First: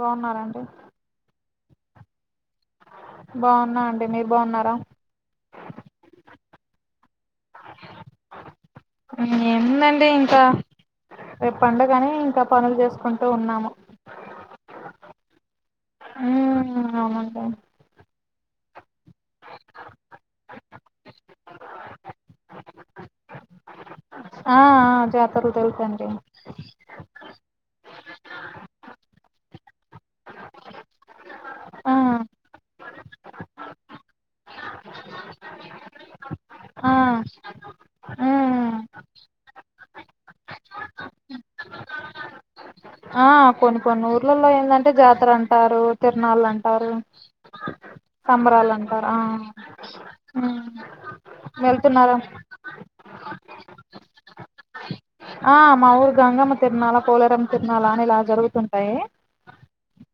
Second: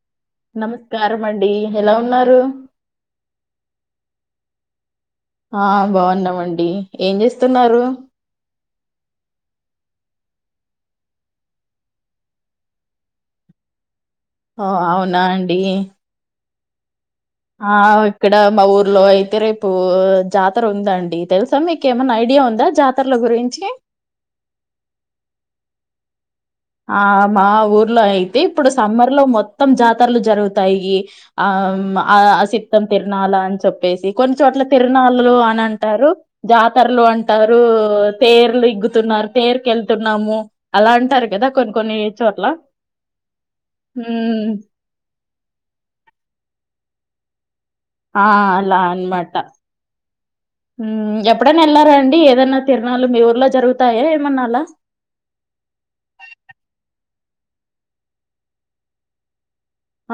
బాగున్నారండి నమస్కారం అండీ ఎలా ఉన్నారు బాగున్నా అండి మీరు బాగున్నారా డి ఏముందండి ఇంకా రేపు పండగ అని ఇంకా పనులు చేసుకుంటూ ఉన్నాము ఓ అవునా అండి ఉమ్ అవునండి ఆ ఇక్కడ మా ఊరు లో అయితే రేపు జాతర ఉందండి, తెలుసా మీక ఏమన్నా ఐడియా ఉందా జాతరల గురించి ర తెలుసండి ఆ మా ఊర్లో అయితే ఇప్పుడు సమ్మర్ లో మొత్తం జాతరలు జరుగుతాయి, ఆ అ సిత్తం తిరనాలా అని చెప్పేసి కొ చోట్ల తిరునాల్ లు అని అంటారు ఆ జాతరలు అంటారు తేర్లు ఉమ్ ఇగ్గుతున్నారు తేరుకెళ్తున్నాము అలా అంటారు కదా కొని కొన్నీ చొట్ల హా కొన్ని కొన్ని ఊర్లల్లో ఏందంటె జాతర అంటారు తిరునాళ్ళు అంటారు ఆ సంబరాలు అలా అంటారు ఆ అన్మాట ఉమ్ ఎప్పుడన్న ఎల్లార వెళ్తున్నారా అండి ఏదన్న తిర్ నాలు మీ ఊర్లో జరుగుతాయ ఏమన్నా అలా ఆ మా ఊరు గంగమ్మ తిర్నాల పొలేరం తిర్నాల అని ఇలా జరుగుతుంటయి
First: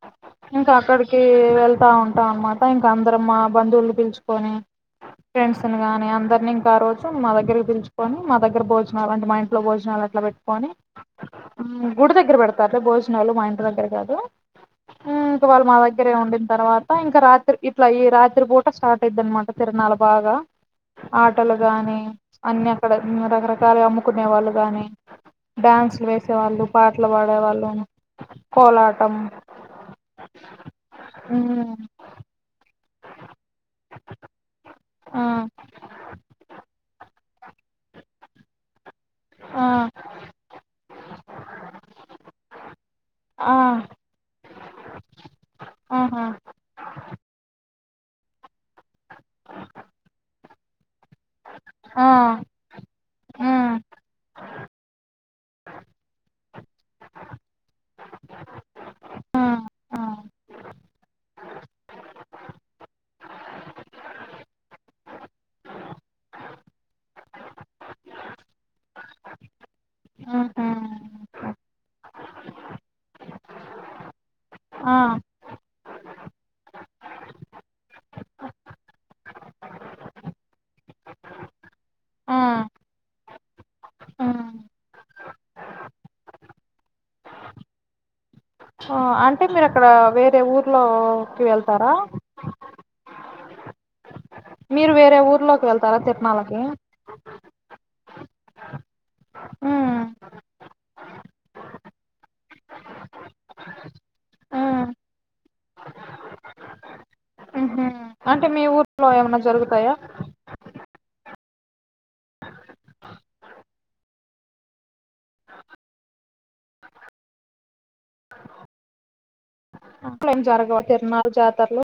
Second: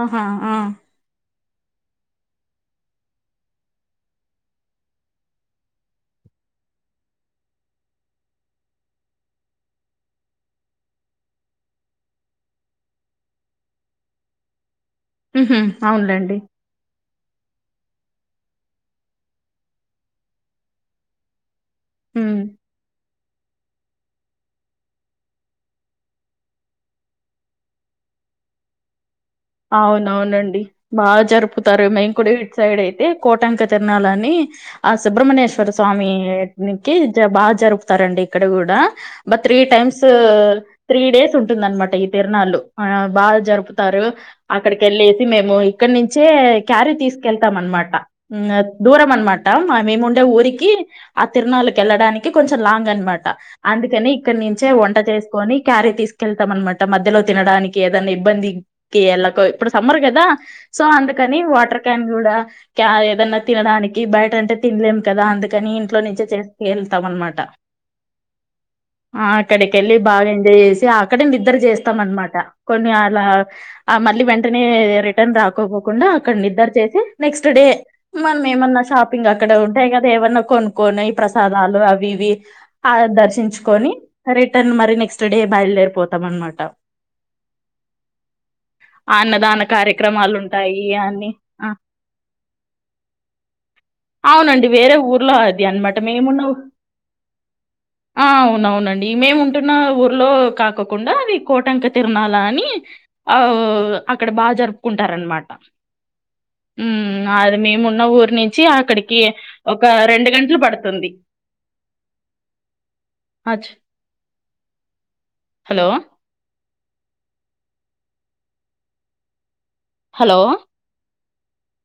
ఆహా! ఆ! ఇంక అక్కడికి వెళ్తా ఉంటాం అన్మట ఇంక అందరం మా బంధువులు పిల్చుకొని ఫ్రెండ్స్ ని గాని అందరిని ఇంక ఆ రోజు మా దగ్గరికి పిల్చుకొని మా దగ్గర భోజనాలంట మా ఇంట్లో భోజ భోజనాలు అట్లా పెట్టుకొని గుడి దగ్గర పెడతార్లే భోజనాలు మా ఇంటి దగ్గర కాదు ఊమ్ ఇంక హుహు. వాళ్ మా దగ్గరే అవునులెండి. ఉండిన్ తర్వాత త ఇంక రాత్రి ఇట్ల ఈ రాత్రి పూట స్టార్ట్ అయిద్ధి అన్మాట తిర్నాల బాగా ఆటల గానీ హ్మ్. అన్ని అక్కడె ఉ రకరకాలుగ అమ్ముకునె వాళ్ళు గానీ డాన్సులు వేసే వాళ్ళు పాట్లు పాడే వాళ్ళు కోలాటం అవునవునండి బా జరుపుతారు మేం కూడ ఇట్ సైడె ది కోటంక తిర్నాలని ఆ సుబ్రమణ్యేశ్వర స్వామిఎట్నికి బా జరుపుతారండి ఇక్కడ కూడా బట్ త్రీ ఆ ఆ టైమ్స్ త్రీ డేస్ ఉంటుందన్మాట ఇ తిర్నాళ్ళు ఆ బా ఆ జరుపుతారు అక్కడికెళ్ళేసి మేము ఆహా ఇక్కడ్నించే క్యారీ తీస్కెళ్తాం అన్మాట దూరం అన్మాట మేము ఉండె ఊరికి ఆ ఆ తిర్ణళ్ళకేళ్ళడానికి కొంచెం లాంగ్ అన్మాట ఆ అందుకని ఇక్కడ్నించె వంట చేసుకొని క్యారి తీసుకెళ్తాం అన్మాట మధ్యలో తినడానికి ఏదన్న ఇబ్బందికి ఎల ఆ సమ్మర్ ఆ కదా సో అందుకని వాటర్ క్యాన్ కూడా క్య ఏదన్న తినడానికి బయట అంటే తినలేం కద అందుకని ఇంట్లో నుంచే చేసుకేళ్తాం అన్మాట ఆ అక్కడె ఎల్లి బాగ ఎంజయ్ ఆహా చేసి అక్కడె నిద్దర చేస్తం అన్మాట ట కొన్ని అలా ఆ మ మళ్ళీ వెన్ టనే ఆ రిటర్న్ రాకొకకుండా అక్కడ నిద్దర్ చేసి నెక్స్ట్ డే మన్మేమన్న షాపింగ్ అక్కడ ఉంటయ్ కద ఏమన్న కొనుకునై ప్రసాదాలు అవి ఇవి ఆ దర్శించుకొని ఆ రిటర్న్ మరి నెక్స్ట్ డే బయల్ దేర్పోతాం అన్మాట అంటే మీరు అక్కడ వేరే అన్ని ఊర్లోకి ఆ ఏళ్తారా అవునండి మీరు వేరే ఊర్లో అది ఊర్లోకి వెళ్తారా అన్మాట మేమున్నవు తిరునాళ్ళకి ఆ అవునవునండి మేము ఉంటున్న ఉమ్ ఊర్లో కాకొకుండా అది కోటంక తిర్నాల అనీ ఆ ఓ అక్కడ బా ఉమ్ జరుపుకుంటారన్మాట ఊమ్ అది ఉహు మేమున్ న్న ఊరి అంటే నించి మీ ఊర్లో అక్కడికి ఏమన్నా ఒక జరుగుతాయా రెండు గంట్లు పడుతుంది హలో ఇట్లెం హలో! జరగవ్ తిరునాల్ జాతర్లు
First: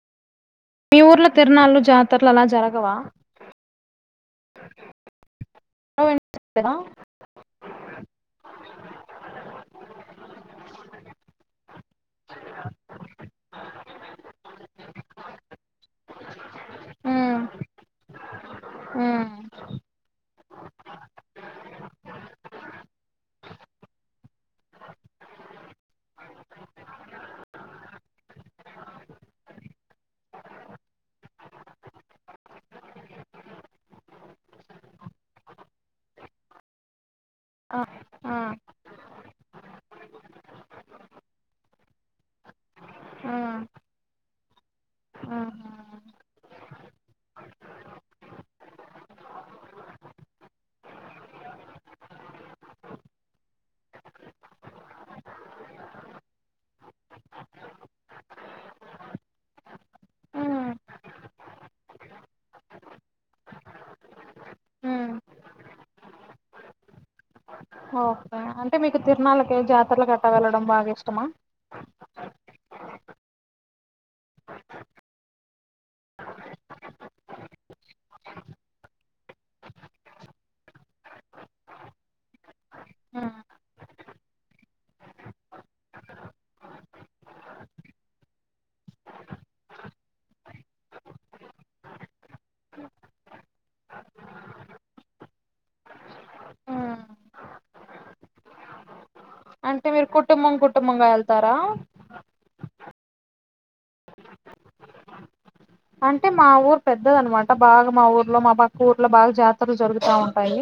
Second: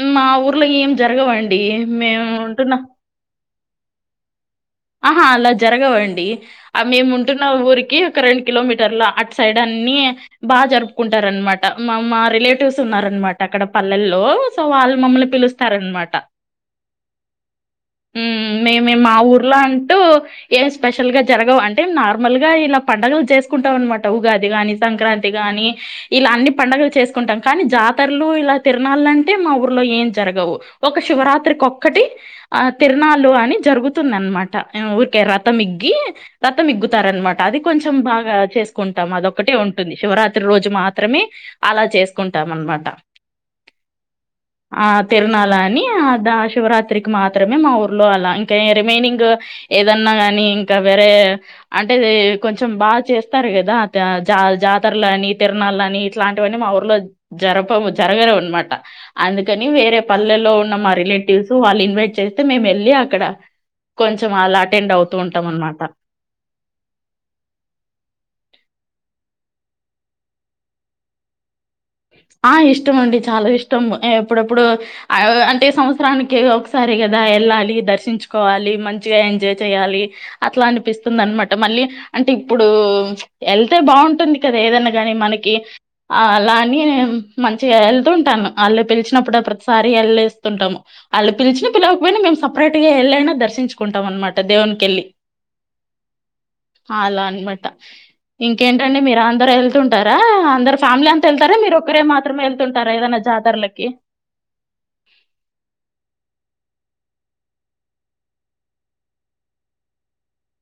హ్మ్ మా ఊర్ మీ ఊర్లో తిరునాళ్ళలు జాతరలు అలా జరగవా. ఆహా అలా జరగవండి కదా ఆ మేము ఉంటున్న ఊరికి ఒక రెండు కిలోమీ అట్ సైడ్ అన్ని బాగా జరుపుకుంటార అనమాట మా మా రిలేటివ్స్ ఉన్ననమాట అక్కడ పల్లెల్లో సో వాళ్ళు మమ్మల్ని పిలుస్తారనమాట. ఉమ్ హ్మ్ మేమే మా ఉమ్ ఊరు. అంటూ ఏం స్పెషల్ గా జరగవు అంటే నార్మల్ గా ఇలా పండుగలు చేసుకుంటాం అనమాట ఉగాది గాని సంక్రాంతి గాని ఇలా అన్ని పండుగలు చేసుకుంటాం కానీ జాతరలు ఇలా తిరణాల అంటే మా ఊర్లో ఏం జరగవు ఒక శివరాత్రికి ఒక్కటి ఆ తిరనాలు అని జరుగుతున్నా అనమాట ఊరికే రతం ఇగ్గి రతం ఇగ్గుతారునమాట అది కొంచెం ఆ బాగా చేసుకుంటాం అదొక్కటే ఉంటుంది శివరాత్రి రోజు మాత్రమే అలా చేసుకుంటాంనమాట ఆ ఆ ఆ ఆహా తీరణాలు అని అద శివరాత్రికి మాత్రమే మా ఊర్లో అలా ఇంకా రిమైనింగ్ ఏదన్నా కాని ఇంకా వేరే అంటే కొంచెం బాగా చేస్తారు కదా జా జాతరలు అని తీరణాలు ఇట్లాంటివన్న మా ఊర్లో జరప జరగవు అనమాట అందుకని వేరే పల్లెల్లో ఉమ్ ఉన్న మా రిలేటివ్స్ వాళ్ళు ఇన్వైట్ చేస్తే మేము వెళ్ళి అక్కడ. కొంచెం అలా అటెండ్ ఉమ్ అవుతూ ఉంటాం అన్నమాట ఓకే అంటే మీకు తిరనాలక జాతరల అట్లా వెళ్ళడం బాగా ఇష్టమా ఆ ఇష్టం అండి చాలా ఇష్టం ఎప్పుడప్పుడు అంటే సంవత్సరానికి ఒకసారి కదా వెళ్ళాలి దర్శించుకోవాలి మంచిగా ఎంజాయ్ చేయాలి అట్ల అనిపిస్తుంది అనమాట మళ్ళీ అంటే ఇప్పుడు వెళ్తే బాగుంటుంది కదా ఏదన్నా గాని మనకి ఆ అలా అ నేను మంచిగా వెళ్తుంటాను వాళ్ళు పిలిచినప్పుడు ప్రతిసారి వెళ్ళేస్తుంటాము వాళ్ళు పిలిచిన పిలవకపోయినా మేము సపరేట్ గా ఎళ్ళైనా దర్శించుకుంటాం అనమాట దేవునికి వెళ్ళి అలా అనమాట ఇంకేంటండి మీరు అ అంటే మీరు వెళ్తుంటారా కుటుంబం అందరు కుటుంబంగా ఫ్యామిలీ అం వెళ్తారా మీరు ఒకరే మాత్రమే వెళ్తుంటారా ఏదైనా జాతరలకి అంటే మా ఊరు పెద్దది అనమాట బాగా మా ఊర్లో మా పక్క ఊర్లో బాగా జాతరలు జరుగుతా ఉంటాయి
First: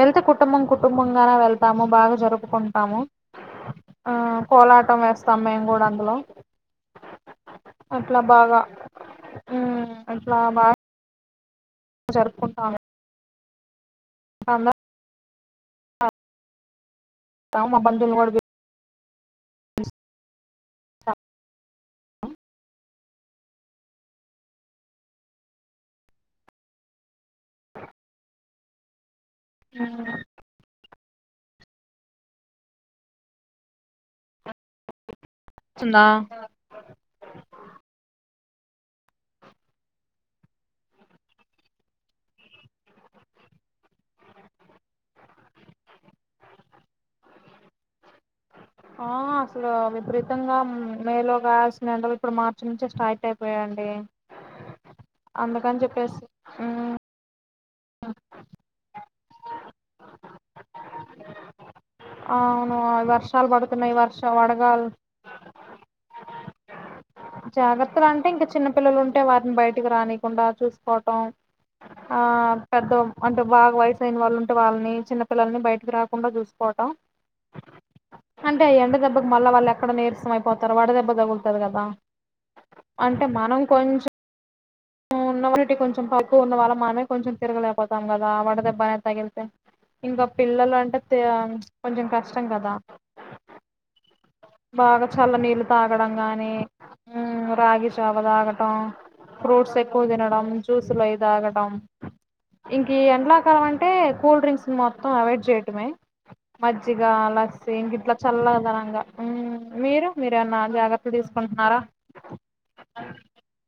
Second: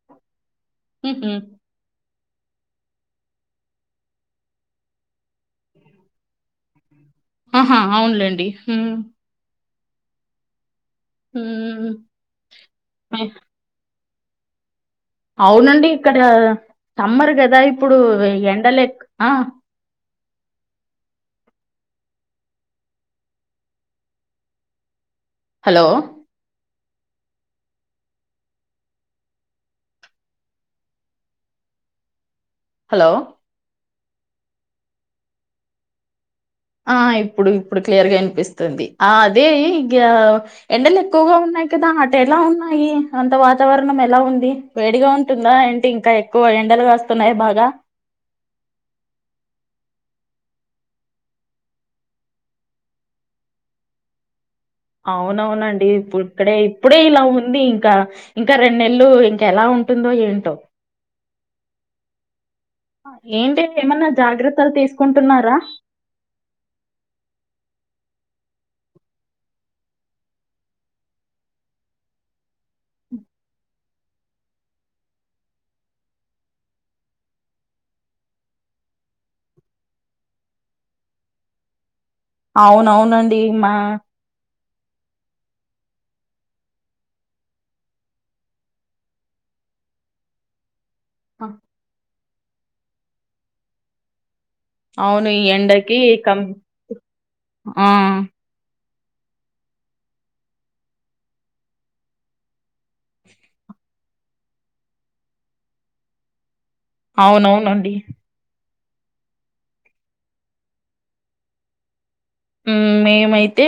వెళ్తే కు కుటుంబం ఉహు కుటుంబంగానే వెళ్తాము బాగా జరుపుకుంటాము ఆ కోలాటం వేస్తాం మేము కూడా అందులో ఆహా అవునులేండి హు హ్మ్ అట్ల బాగ హ్మ్ అంద అవునండి ఇక్కడ సమ్మర్ కదా వస్తాము, మా ఇప్పుడు బంధువులు కూడా ఎండలే ఆ త హలో ఆ హలో వస్తుందా ఆ ఇప్పుడు ఇప్పుడు క్లియర్ గా వినిపిస్తుంది ఆ అదే ఎండలు ఎక్కువగా ఉన్నాయి కదా అటు ఎలా ఉన్నాయి అంత వాతావరణం ఎలా ఉంది వేడిగా ఉంటుందా ఏంటే ఇంకా ఎక్కువ ఎండలుగా కాస్తున్నాయి బాగా ఆ అసలు విపరీతంగా మేలో కాసిన ఎండలు ఇప్పుడు మార్చి నుంచి స్టార్ట్ అయిపోయాండి అవునవునండి ఇప్పుడు ఇక్కడే ఇప్పుడే ఇలా ఉంది ఇంకా ఇంకా రెండు నేళ్లు ఇంక ఎలా ఉంటుందో ఏంటో అవును వర్షాలు ఏంటి పడుతున్నాయి ఏమన్నా వర్ష జాగ్రత్తలు వడగాలు తీసుకుంటున్నారా జాగ్రత్తలు అంటే ఇంకా చిన్నపిల్లలు ఉంటే వారిని బయటికి రానీకుండా చూసుకోవటం ఆ పెద్ద అంటే బాగా వయసు అయిన వాళ్ళు ఉంటే వాళ్ళని చిన్నపిల్లల్ని బయటికి రాకుండా చూసుకోవటం అంటే ఎండ దెబ్బకి మళ్ళా వాళ్ళు ఎక్కడ నీరసం అయిపోతారు వాడ దెబ్బ తగులుతాది కదా అవునువునండి మా ఉన్నమూటి కొంచెం తక్కువ ఉన్న వాళ్ళ మనమే కొంచెం తిరగలేకపోతాం కదా ఆ వాడ దెబ్బనే తగిలితే ఇంకా పిల్లలు అంటే కొంచెం కష్ట కష్టం కదా బాగా అవును చల్ల ఈ నీళ్ళు ఎండకి తాగడం కం గాని ఆ! రాగి జావా తాగటం ఫ్రూట్స్ ఎక్కువ తినడం జ్యూస్లు అవి తాగడం ఇంక ఎండ్లాకాలం అంటే కూల్ డ్రింక్స్ మొత్తం అవాయిడ్ చేయటమే మజ్జిగ లస్సీ అవునవునండి. ఇంకట్లా చల్లదన మ్ మీరు మీరేమన్నా జాగ్రత్తలు తీసుకుంటున్నారా హ్మ్. మేమైతే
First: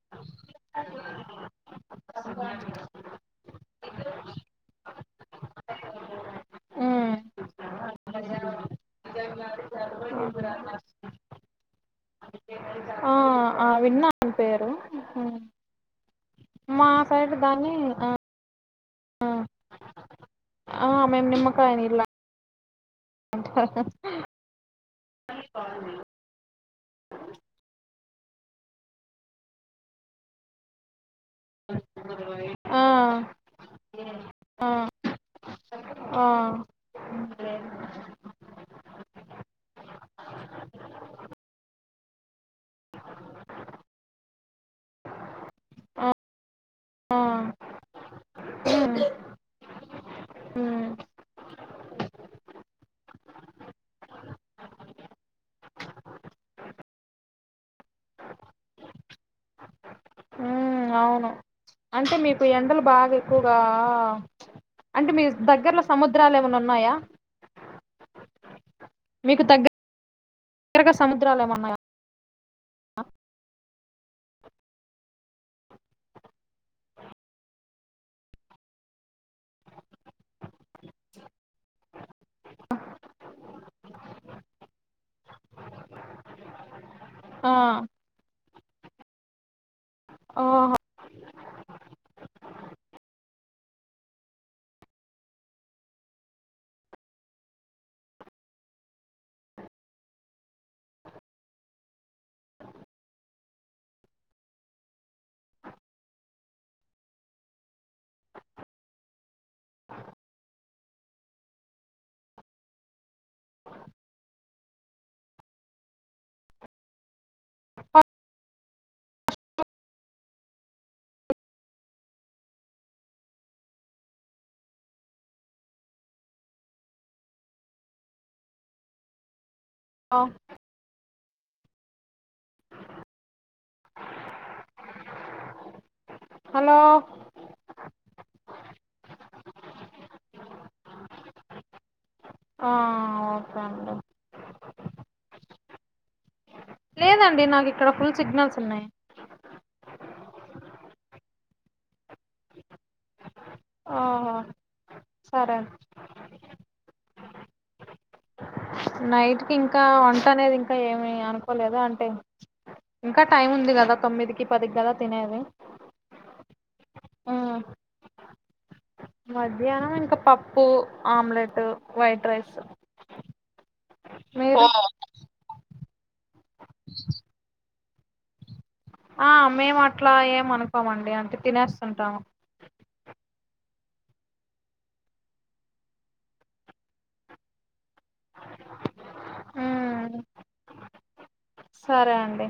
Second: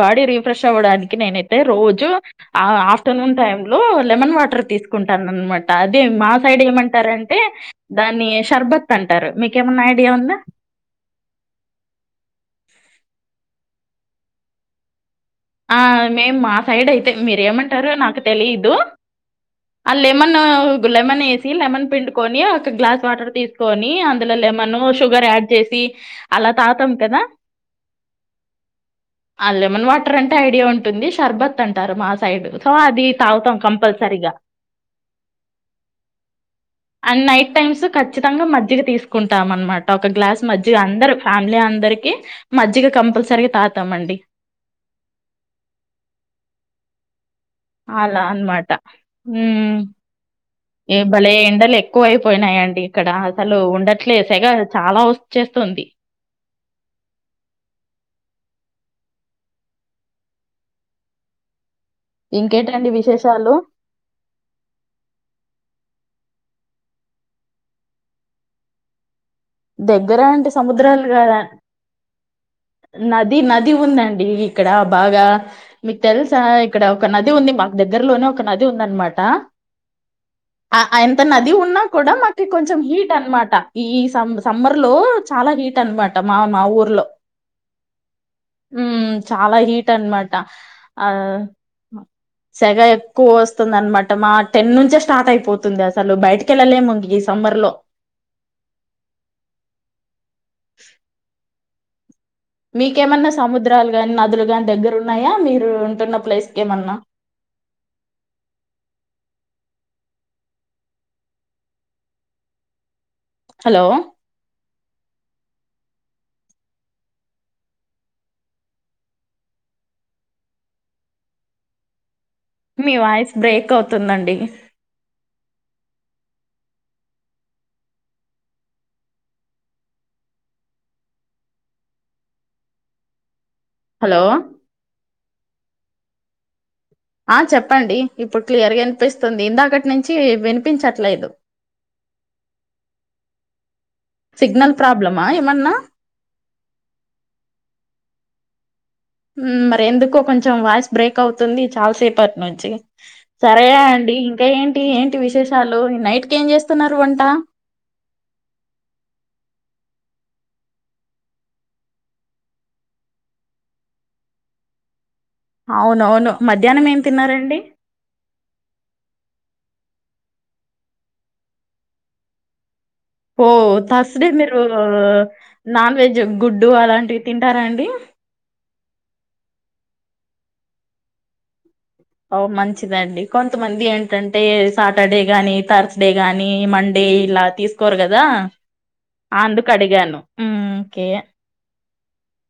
బాడీ రిఫ్రెష్ అవ్వడానికి నేనైతే రోజు ఆ ఆఫ్టర్నూన్ టై లో లెమన్ వాటర్ తీసుకుంటానన్మాట అది మా సైడ్ మ్మ్ ఏమంటారంటే దాన్ని షర్బత్ అంటారు మీకేమన్నా ఐడియా ఉందా ఆ ఆ విన్న నీపేరు ఆ మేము మా సైడ్ అయితే మీరేమంటారు ఆ నాకు తెలిదు ఆళ్ళెమన్న ఒక ఆ లెమన్ మేము వేసి నిమ్మకాయ లెమన్ నీళ్ళ పిండుకొని ఒక గ్లాస్ వాటర్ తీసుకొని అందులో లెమన్ శు షుగర్ యాడ్ చేసి అల తాతం కదా ఆ లెమన్ వాట్ ట్ర ఐడియా ఉంటుంది షర్భత్ అంటారు మా సైడ్ సో ఆ అది తాగుతాం కంపల్సరిగా ఆ ఆ అండ్ నైట్ టైమ్స్ ఖచ్చితంగా మజ్జిగ తీసుకుంటామన్మాట ఒక గ్లాస్ మజ్జిగ అందరూ ఫ్యామిలీ అందరం కి మజ్జిగ కంపల్సరీగా తాగుతామండి ఆ ఆ అలా అన్నమాట మ్మ్ మ్మ్ ఏ భలే ఎండలు ఎక్కువ అయిపోయినాయిండి ఇక్కడ అసలు ఉండట్లే సెగ చాలా వచ్చేస్తుంది ఉమ్ అవును అంటే మీకు ఎండలు ఇంకేటండి బాగా విశేషాలు ఎక్కువగాఆఆ అంటే మీ దగ్గర్లో సముద్ ద్రాలు ఏమైనా ఉన్నాయా మీకు దగ్గరంటె దగ్గరగా సముద్రాలు కాదా ఏమన్నాయా నది నది ఉందండి ఇక్కడ బాగా మీకు తెలుసా ఇక్కడ ఒక నది ఉంది మాకు దగ్గరలోనే ఒక నది ఉందన్నమాట ఆ అంత నది ఉన్నా కూడా మాకు కొంచెం హీట్ అన్నమాట ఈ సమ్ సమ్మర్ లో చాలా హీట్ అన్నమాట మా మా ఊర్లో ఆ హ్మ్ చాలా హీట్ అన్నమాట ఓహో ఆ సెగ ఎక్కువ వస్తుంది అన్నమాట మా టెన్ నుంచే స్టార్ట్ అయిపోతుంది అసలు బయటికి వెళ్ళలేము ఈ సమ్మర్ లో మీకేమన్నా సముద్రాలు గాని నదులు గాని దగ్గరున్నాయా మీరు ఉంటున్న ప్లేస్కేమన్నా హలో మీ వాయిస్ బ్రేక్ అవుతుందండి ఆ హలో హలో ఆ చెప్పండి ఇప్పుడు క్లియర్ గా వినిపిస్తుంది ఇందాకటి నుంచి వినిపించట్లేదు ఆ ఓకే అండి సిగ్నల్ ప్రాబ్లమా ఏమన్నా. లేదండి. నాకు ఇక్కడ పుల్ సిగ్నల్స్ ఉన్నాయి. మ్మ్ మరి ఎందుకో కొంచెం వాయిస్ బ్రేక్ అవుతుంది. చాలాసేపటి నుంచి సరే అండి. ఓహో ఇంకా ఏంటి, ఏంటి సరే విశేషాలు ఈ నైట్ కి ఏం చేస్తున్నారు వం ట్ట నైట్ కి ఇంకా వంట అనేది ఇంకా ఏమి అనుకోలేదు. అంటే ఇంకా టైం ఉంది కదా. తొమ్మిదికి, పదికి కదా. తినేది అవునవును మధ్యాహ్నం ఏం ఉమ్, తిన్నారండి. మధ్యాహ్నం ఇంకా పప్పు, ఆమ్లెట్, వైట్ రైస్. ఓ తర్స్ డే మీరు. నాన్ వెజ్ గుడ్డు అలాంటివి తింటారాండి. ఆ మేము అట్లా ఏమి అనుకోమండి. అంటే తినేస్ ఓ మంచిదండి. కొంతమంది ఏంటంటే సాటర్డే గాని, తర్స్ డే గాని, మండే ఇలా తీసు కోరు కదా అందుకు అడిగాను. ఉమ్ ఉ ఓకే. సరే అండి.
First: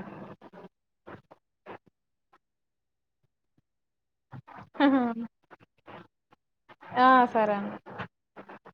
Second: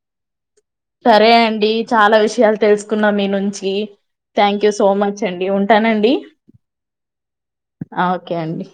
సరే అండి చాలా విషయాలు తెలుసుకున్నా మీ నుంచి. థ్యాంక్ యూ సో మచ్ అండి ఉంటానండి. ఆ సరే అండి ఆ ఓకే అండి.